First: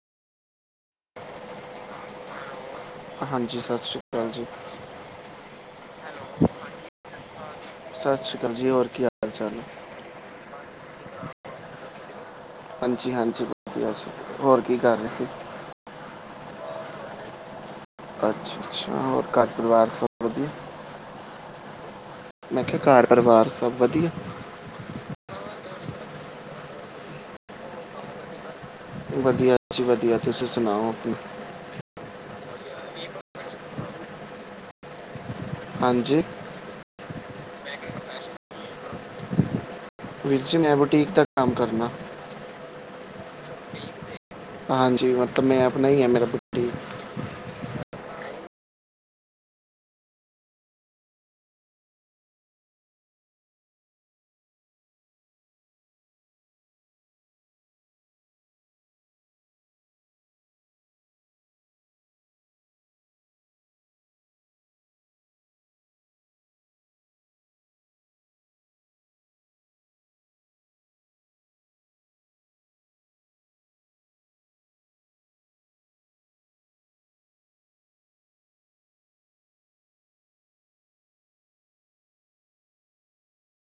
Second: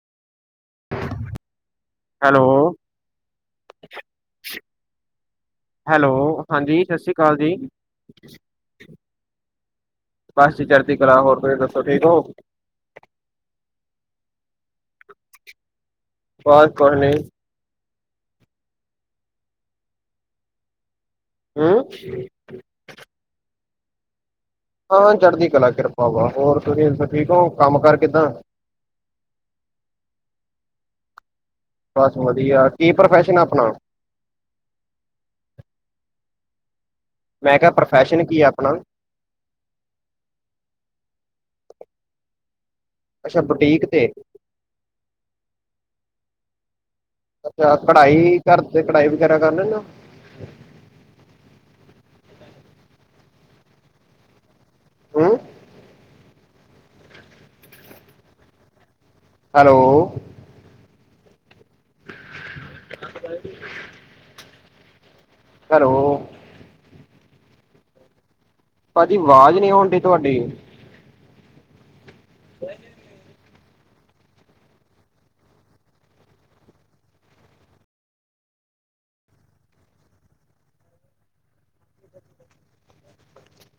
Hello ਹਾਂਜੀ ਸਤਿ ਸ਼੍ਰੀ ਅਕਾਲ ਜੀ ਹੈਲੋ, ਹਾਂਜੀ, ਸਤਿ ਸ੍ਰੀ ਅਕਾਲ ਜੀ, ਸਤਿ ਸ਼੍ਰੀ ਅਕਾਲ ਜੀ ਹੋਰ ਕੀ ਹਾਲ ਚਾਲ ਹੈ ਬਸ੍ ਜੀ ਚਰਤੀ ਕਲਾ ਹੋਰ ਤੁਸੀਂ ਦੱਸੋ? ਤੁਸੀਂ ਠੀਕ ਹੋ। ਹਾਂਜੀ-ਹਾਂਜੀ, ਵਧੀਆ ਹੋਰ ਕੀ ਕਰ ਰਹੇ ਸੀ? ਬਸ ਕਰਨੀ ਅੱਛਾ-ਅੱਛਾ, ਹੋਰ ਘਰ ਪਰਿਵਾਰ ਸਬ ਵਧੀਆ। ਹੂੰ। ਮੈਂ ਕਿਹਾਿਆ ਘਰ ਪਰਿਵਾਰ ਸਭ ਵਧੀਆ। ਹਾਂ, ਚੜ੍ਹਦੀ ਕਲਾ ਕਿਰਪਾ ਵਾ ਹੋਰ ਤੁਸੀਂ ਸਬ ਠੀਕ ਹੋ ਕੰਮ-ਕਾਰ ਕਿੱਦਾਂ? ਵਧੀਆ ਜੀ ਵਧੀਆ, ਤੁਸੀਂ ਸੁਣਾਓ ਆਪਣੀ। ਬਸ ਵਧੀਆ, ਕੀ ਪ੍ਰੋਫੈਸ਼ਨ ਆਪਣਾ। ਹਾਂਜੀ। ਮੈਂ ਕਿਹਾ, ਪ੍ਰੋਫੈਸ਼ਨ ਕੀ ਹੈ ਆਪਣਾ? ਬੋਟੀਕ ਦਾ ਕੰਮ ਕਰਨਾ ਅੱਛਾ ਬੁਟੀਕ ਤੇ ਹਾਂਜੀ, ਮਤਲਬ ਮੈਂ ਨਹੀਂ ਹੈ ਮੇਰਾ ਬੁਟੀਕ ਅੱਛਾ, ਕਢਾਈ ਕਰ ਤੇ ਕਢਾਈ ਵਗੈਰਾ ਕਰ ਲੈਨੇ ਹੋ। ਹੂੰ। Hello [unintelligible] hello. ਭਾਜੀ, ਆਵਾਜ਼ ਨਹੀਂ ਆਉਣ ਡੀ ਤੁਹਾਡੀ। ਹ